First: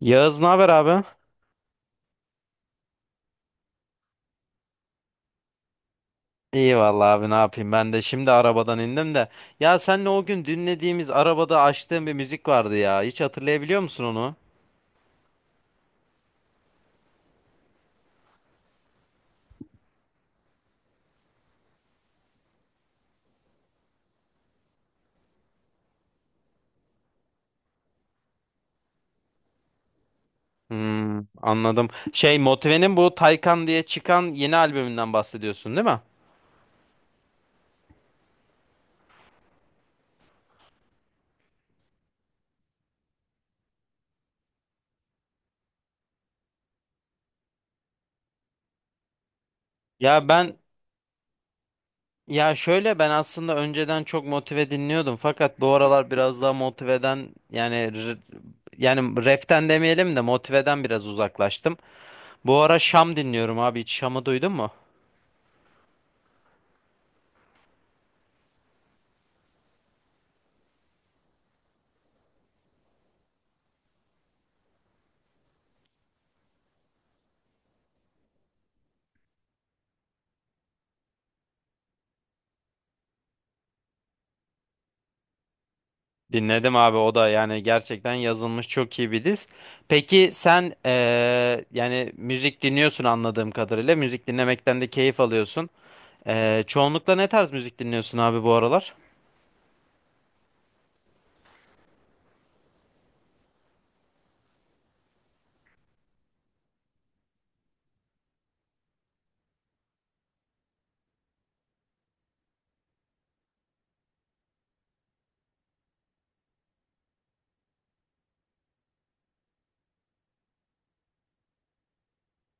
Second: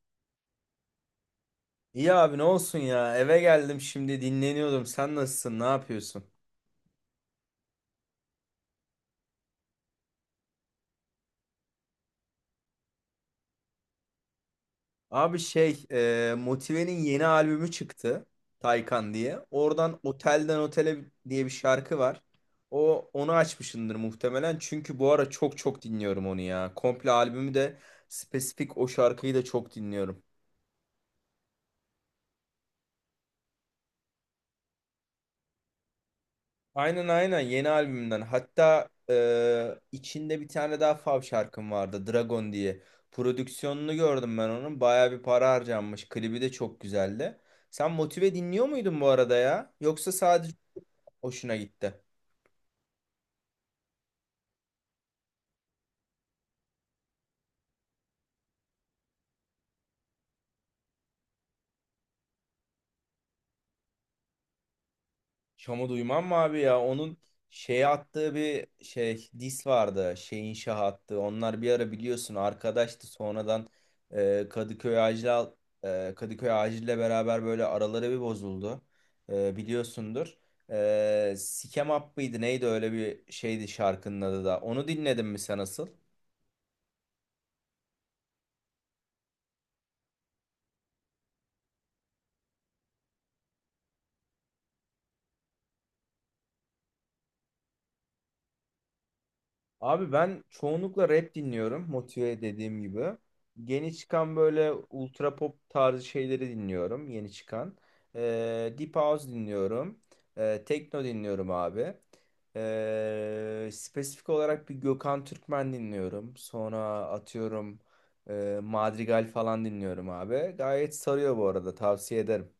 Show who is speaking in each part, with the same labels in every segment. Speaker 1: Yağız ne haber abi?
Speaker 2: İyi abi ne olsun ya, eve geldim şimdi dinleniyordum. Sen nasılsın, ne yapıyorsun?
Speaker 1: İyi vallahi abi ne yapayım ben de şimdi arabadan indim de. Ya senle o gün dinlediğimiz arabada açtığım bir müzik vardı ya. Hiç hatırlayabiliyor musun onu?
Speaker 2: Abi şey Motive'nin yeni albümü çıktı, Taycan diye, oradan Otelden Otele diye bir şarkı var. O onu açmışındır muhtemelen, çünkü bu ara çok çok dinliyorum onu ya, komple albümü de, spesifik o şarkıyı da çok dinliyorum.
Speaker 1: Hmm, anladım. Şey Motive'nin bu Taycan diye çıkan yeni albümünden bahsediyorsun değil mi?
Speaker 2: Aynen aynen, yeni albümden. Hatta içinde bir tane daha fav şarkım vardı, Dragon diye. Prodüksiyonunu gördüm ben onun. Baya bir para harcanmış. Klibi de çok güzeldi. Sen Motive dinliyor muydun bu arada ya? Yoksa
Speaker 1: Ya
Speaker 2: sadece
Speaker 1: ben
Speaker 2: hoşuna gitti?
Speaker 1: ya şöyle ben aslında önceden çok Motive dinliyordum fakat bu aralar biraz daha Motive'den yani rapten demeyelim de Motive'den biraz uzaklaştım. Bu ara Şam dinliyorum abi, hiç Şam'ı duydun mu?
Speaker 2: Şam'ı duymam mı abi ya? Onun şey attığı bir şey dis vardı. Şeyin şah attı. Onlar bir ara biliyorsun arkadaştı. Sonradan e, Kadıköy Acil Kadıköy Acil'le beraber böyle araları bir bozuldu. Biliyorsundur. Sikem Up mıydı neydi, öyle bir şeydi şarkının adı da. Onu dinledin mi sen asıl?
Speaker 1: Dinledim abi, o da yani gerçekten yazılmış çok iyi bir diz. Peki sen, yani müzik dinliyorsun anladığım kadarıyla. Müzik dinlemekten de keyif alıyorsun. Çoğunlukla ne tarz müzik dinliyorsun abi bu aralar?
Speaker 2: Abi ben çoğunlukla rap dinliyorum. Motive dediğim gibi. Yeni çıkan böyle ultra pop tarzı şeyleri dinliyorum, yeni çıkan. Deep House dinliyorum. Tekno dinliyorum abi. Spesifik olarak bir Gökhan Türkmen dinliyorum. Sonra atıyorum Madrigal falan dinliyorum abi. Gayet sarıyor bu arada. Tavsiye ederim.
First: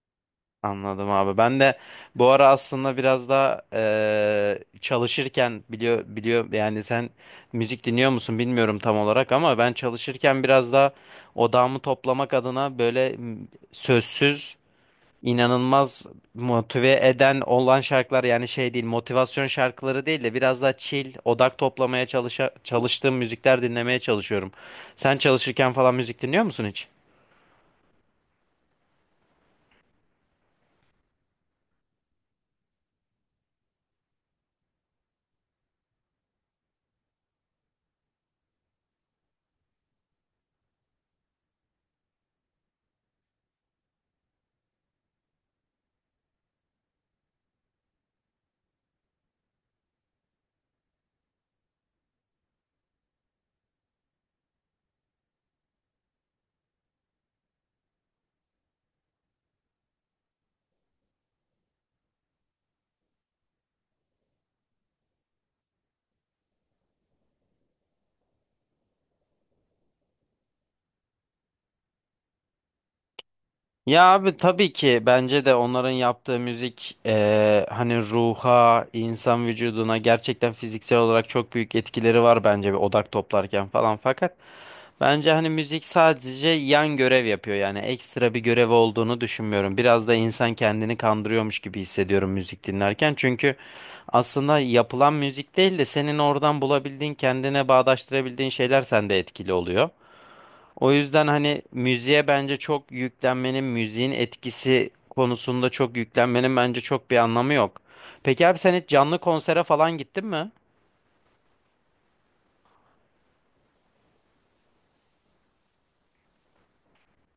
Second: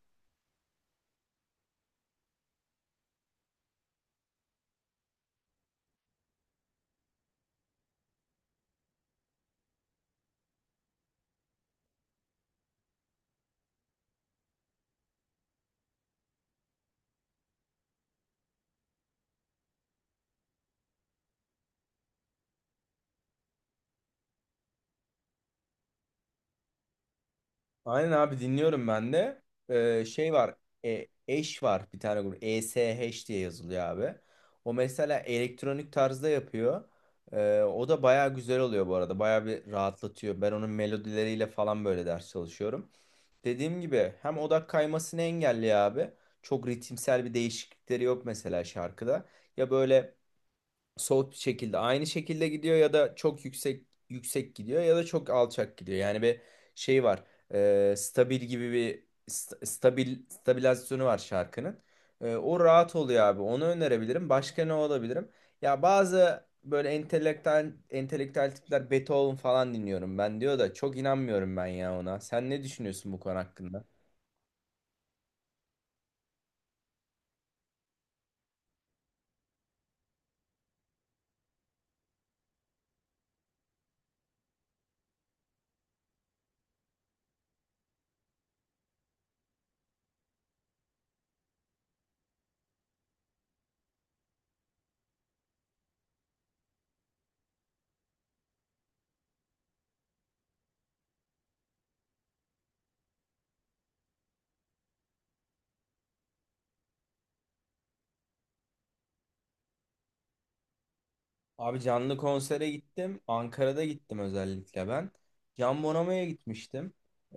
Speaker 1: Anladım abi. Ben de bu ara aslında biraz daha çalışırken biliyor yani sen müzik dinliyor musun bilmiyorum tam olarak, ama ben çalışırken biraz daha odağımı toplamak adına böyle sözsüz, inanılmaz motive eden olan şarkılar, yani şey değil motivasyon şarkıları değil de biraz daha chill odak toplamaya çalıştığım müzikler dinlemeye çalışıyorum. Sen çalışırken falan müzik dinliyor musun hiç?
Speaker 2: Aynen abi, dinliyorum ben de. Şey var. Eş var, bir tane grup. ESH diye yazılıyor abi. O mesela elektronik tarzda yapıyor. O da baya güzel oluyor bu arada. Baya bir rahatlatıyor. Ben onun melodileriyle falan böyle ders çalışıyorum. Dediğim gibi, hem odak kaymasını engelliyor abi. Çok ritimsel bir değişiklikleri yok mesela şarkıda. Ya böyle soğut bir şekilde, aynı şekilde gidiyor ya da çok yüksek yüksek gidiyor ya da çok alçak gidiyor. Yani bir şey var. Stabil gibi bir stabil stabilizasyonu var şarkının. O rahat oluyor abi. Onu önerebilirim. Başka ne olabilirim? Ya bazı böyle entelektüel entelektüel tipler "Beethoven falan dinliyorum ben" diyor da, çok inanmıyorum ben ya ona. Sen ne düşünüyorsun bu konu hakkında?
Speaker 1: Ya abi tabii ki, bence de onların yaptığı müzik, hani ruha, insan vücuduna gerçekten fiziksel olarak çok büyük etkileri var bence, bir odak toplarken falan. Fakat bence hani müzik sadece yan görev yapıyor, yani ekstra bir görev olduğunu düşünmüyorum. Biraz da insan kendini kandırıyormuş gibi hissediyorum müzik dinlerken. Çünkü aslında yapılan müzik değil de senin oradan bulabildiğin, kendine bağdaştırabildiğin şeyler sende etkili oluyor. O yüzden hani müziğe bence çok yüklenmenin, müziğin etkisi konusunda çok yüklenmenin bence çok bir anlamı yok. Peki abi, sen hiç canlı konsere falan gittin mi?
Speaker 2: Abi canlı konsere gittim. Ankara'da gittim özellikle ben. Can Bonomo'ya gitmiştim.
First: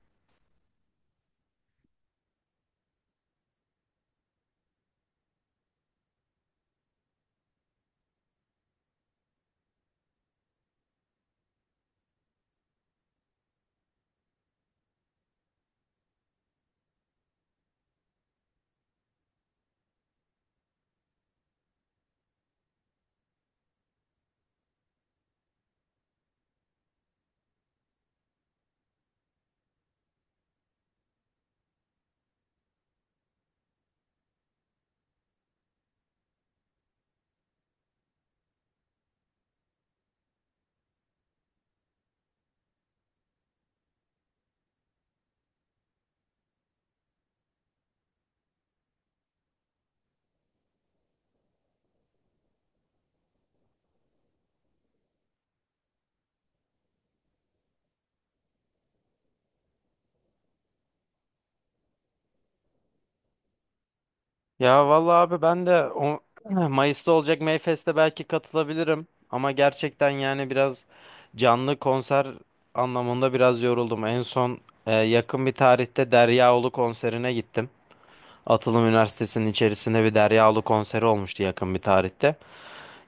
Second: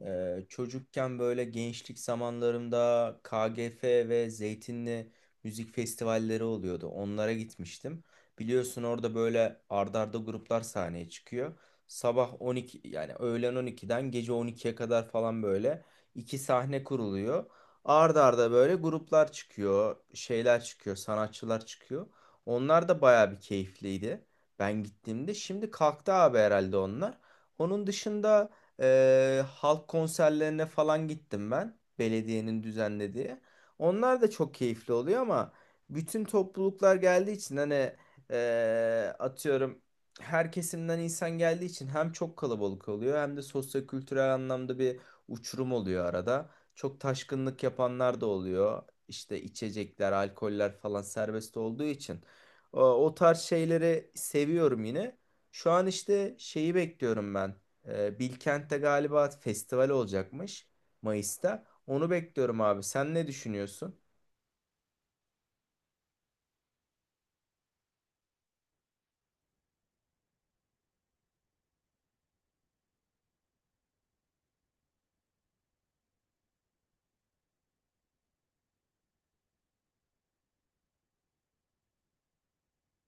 Speaker 2: Çocukken böyle, gençlik zamanlarımda, KGF ve Zeytinli müzik festivalleri oluyordu. Onlara gitmiştim. Biliyorsun, orada böyle ardarda arda gruplar sahneye çıkıyor. Sabah 12, yani öğlen 12'den gece 12'ye kadar falan böyle iki sahne kuruluyor. Arda arda böyle gruplar çıkıyor, şeyler çıkıyor, sanatçılar çıkıyor. Onlar da bayağı bir keyifliydi. Ben gittiğimde şimdi kalktı abi herhalde onlar. Onun dışında halk konserlerine falan gittim ben, belediyenin düzenlediği. Onlar da çok keyifli oluyor ama bütün topluluklar geldiği için, hani atıyorum, her kesimden insan geldiği için, hem çok kalabalık oluyor hem de sosyo-kültürel anlamda bir uçurum oluyor arada. Çok taşkınlık yapanlar da oluyor. İşte içecekler, alkoller falan serbest olduğu için. O, o tarz şeyleri seviyorum yine. Şu an işte şeyi bekliyorum ben. Bilkent'te galiba festival olacakmış Mayıs'ta. Onu bekliyorum abi. Sen ne düşünüyorsun?
Speaker 1: Ya vallahi abi, ben de o, Mayıs'ta olacak Mayfest'e belki katılabilirim. Ama gerçekten yani biraz canlı konser anlamında biraz yoruldum. En son, yakın bir tarihte Deryaolu konserine gittim. Atılım Üniversitesi'nin içerisinde bir Deryaolu konseri olmuştu yakın bir tarihte.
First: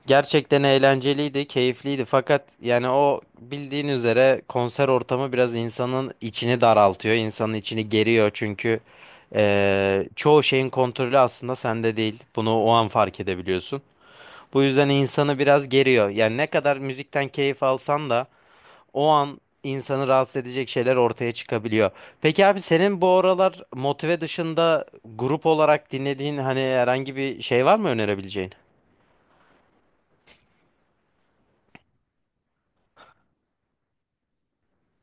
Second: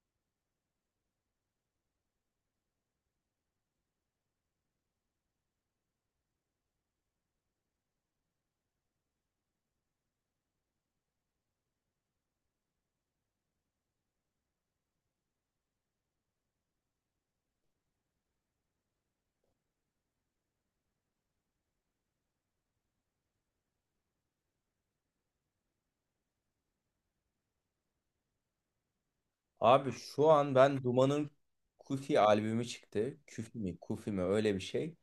Speaker 1: Gerçekten eğlenceliydi, keyifliydi, fakat yani o bildiğin üzere konser ortamı biraz insanın içini daraltıyor, insanın içini geriyor, çünkü çoğu şeyin kontrolü aslında sende değil. Bunu o an fark edebiliyorsun. Bu yüzden insanı biraz geriyor. Yani ne kadar müzikten keyif alsan da o an insanı rahatsız edecek şeyler ortaya çıkabiliyor. Peki abi, senin bu aralar motive dışında grup olarak dinlediğin, hani herhangi bir şey var mı önerebileceğin?
Speaker 2: Abi şu an ben Duman'ın Kufi albümü çıktı. Küfi mi? Kufi mi? Öyle bir şey.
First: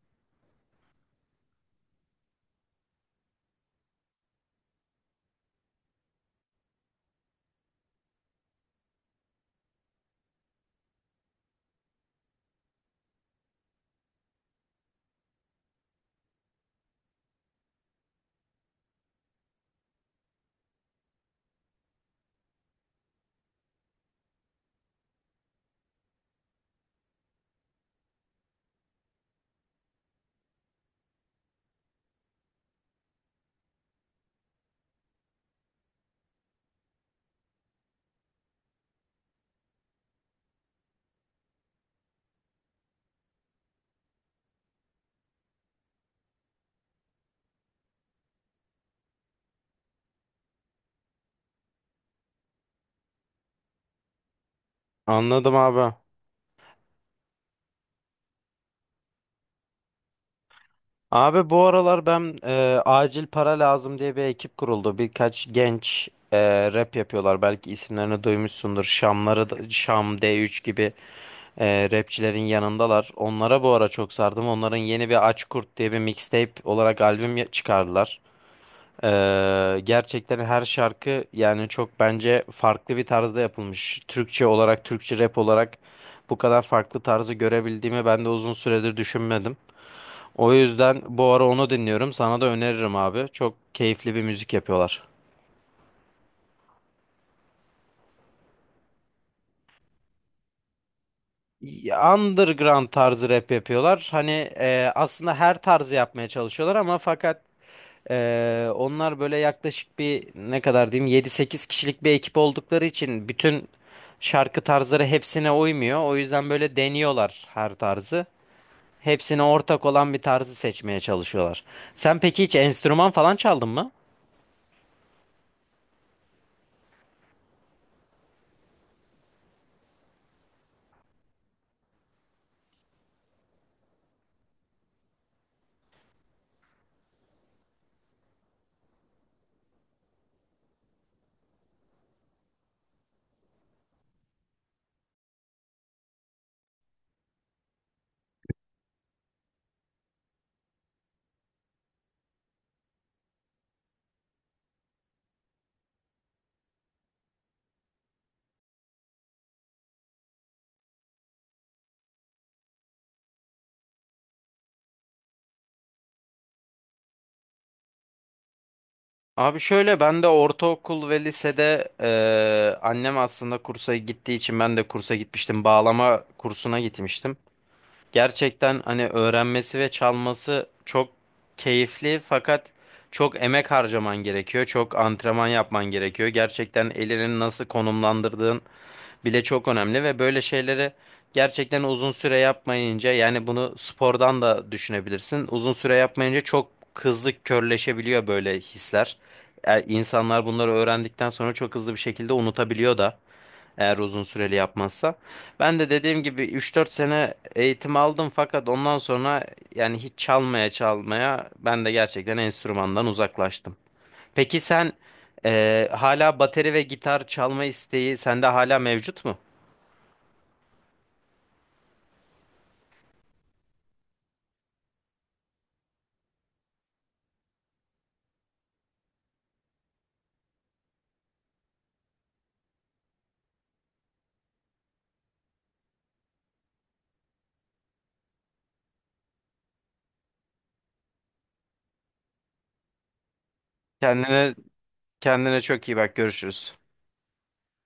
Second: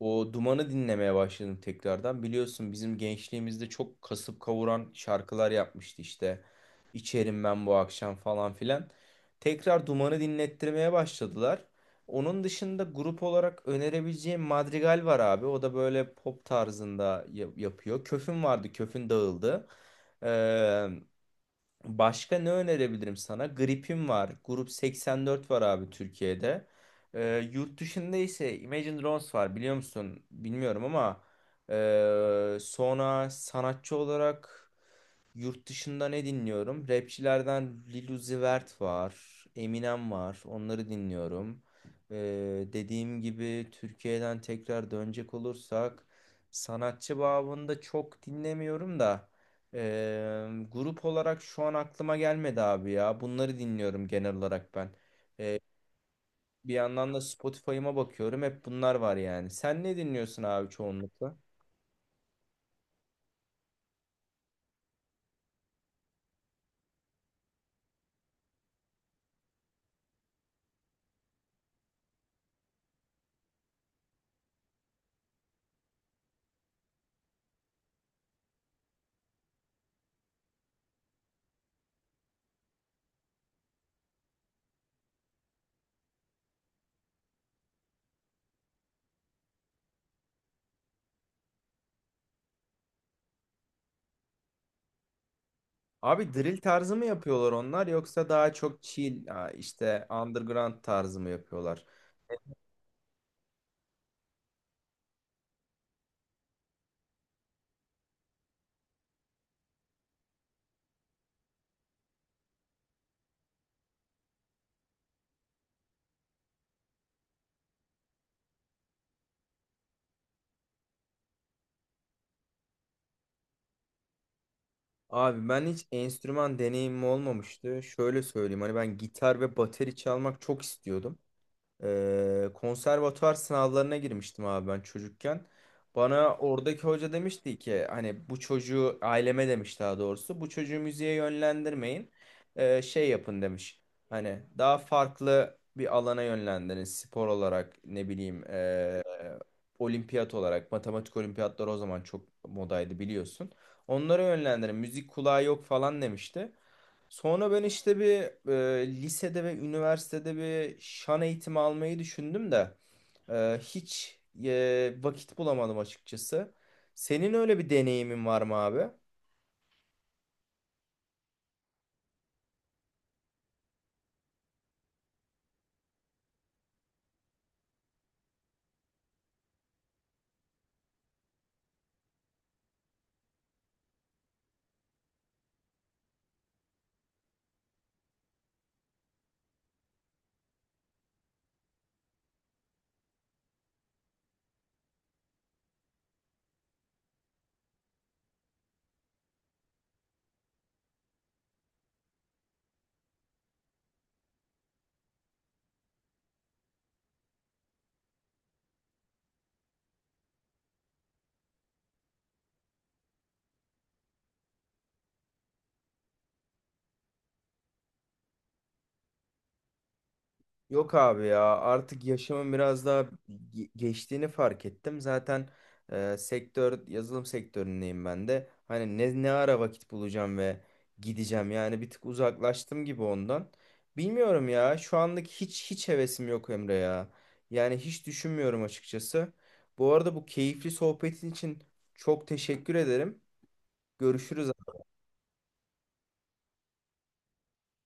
Speaker 2: O Duman'ı dinlemeye başladım tekrardan. Biliyorsun bizim gençliğimizde çok kasıp kavuran şarkılar yapmıştı işte. "İçerim ben bu akşam" falan filan. Tekrar Duman'ı dinlettirmeye başladılar. Onun dışında grup olarak önerebileceğim Madrigal var abi. O da böyle pop tarzında yapıyor. Köfün vardı. Köfün dağıldı. Başka ne önerebilirim sana? Gripim var, Grup 84 var abi Türkiye'de. Yurt dışında ise Imagine Dragons var, biliyor musun? Bilmiyorum ama sonra, sanatçı olarak yurt dışında ne dinliyorum? Rapçilerden Lil Uzi Vert var. Eminem var. Onları dinliyorum. Ee, dediğim gibi, Türkiye'den tekrar dönecek olursak, sanatçı babında çok dinlemiyorum da grup olarak şu an aklıma gelmedi abi ya. Bunları dinliyorum genel olarak ben.
Speaker 1: Anladım abi.
Speaker 2: Bir yandan da Spotify'ıma bakıyorum, hep bunlar var yani. Sen ne dinliyorsun abi çoğunlukla?
Speaker 1: Abi bu aralar ben, acil para lazım diye bir ekip kuruldu. Birkaç genç rap yapıyorlar. Belki isimlerini duymuşsundur. Şamları, Şam D3 gibi rapçilerin yanındalar. Onlara bu ara çok sardım. Onların yeni bir Aç Kurt diye bir mixtape olarak albüm çıkardılar. E, gerçekten her şarkı yani çok bence farklı bir tarzda yapılmış. Türkçe olarak, Türkçe rap olarak bu kadar farklı tarzı görebildiğimi ben de uzun süredir düşünmedim. O yüzden bu ara onu dinliyorum. Sana da öneririm abi. Çok keyifli bir müzik yapıyorlar.
Speaker 2: Abi drill tarzı mı yapıyorlar onlar, yoksa daha çok chill ha, işte underground tarzı mı yapıyorlar?
Speaker 1: Underground tarzı rap yapıyorlar. Hani aslında her tarzı yapmaya çalışıyorlar ama fakat onlar böyle yaklaşık bir ne kadar diyeyim, 7 8 kişilik bir ekip oldukları için bütün şarkı tarzları hepsine uymuyor. O yüzden böyle deniyorlar her tarzı. Hepsine ortak olan bir tarzı seçmeye çalışıyorlar. Sen peki hiç enstrüman falan çaldın mı?
Speaker 2: Abi ben hiç enstrüman deneyimim olmamıştı. Şöyle söyleyeyim, hani ben gitar ve bateri çalmak çok istiyordum. Konservatuvar sınavlarına girmiştim abi ben çocukken. Bana oradaki hoca demişti ki, hani bu çocuğu, aileme demiş daha doğrusu, "Bu çocuğu müziğe yönlendirmeyin. Şey yapın" demiş. Hani daha farklı bir alana yönlendirin, spor olarak ne bileyim olimpiyat olarak, matematik olimpiyatları o zaman çok modaydı biliyorsun. "Onlara yönlendirin, müzik kulağı yok" falan demişti. Sonra ben işte bir lisede ve üniversitede bir şan eğitimi almayı düşündüm de hiç vakit bulamadım açıkçası. Senin öyle bir deneyimin var mı abi?
Speaker 1: Abi şöyle, ben de ortaokul ve lisede, annem aslında kursa gittiği için ben de kursa gitmiştim. Bağlama kursuna gitmiştim. Gerçekten hani öğrenmesi ve çalması çok keyifli, fakat çok emek harcaman gerekiyor. Çok antrenman yapman gerekiyor. Gerçekten elini nasıl konumlandırdığın bile çok önemli ve böyle şeyleri gerçekten uzun süre yapmayınca, yani bunu spordan da düşünebilirsin, uzun süre yapmayınca çok hızlı körleşebiliyor böyle hisler. İnsanlar bunları öğrendikten sonra çok hızlı bir şekilde unutabiliyor da, eğer uzun süreli yapmazsa. Ben de dediğim gibi 3 4 sene eğitim aldım fakat ondan sonra yani hiç çalmaya çalmaya ben de gerçekten enstrümandan uzaklaştım. Peki sen hala bateri ve gitar çalma isteği sende hala mevcut mu?
Speaker 2: Yok abi ya, artık yaşımın biraz daha geçtiğini fark ettim. Zaten sektör, yazılım sektöründeyim ben de. Hani ne ara vakit bulacağım ve gideceğim? Yani bir tık uzaklaştım gibi ondan. Bilmiyorum ya, şu anlık hiç hevesim yok Emre ya. Yani hiç düşünmüyorum açıkçası. Bu arada bu keyifli sohbetin için çok teşekkür ederim.
Speaker 1: Kendine
Speaker 2: Görüşürüz.
Speaker 1: kendine çok iyi bak, görüşürüz.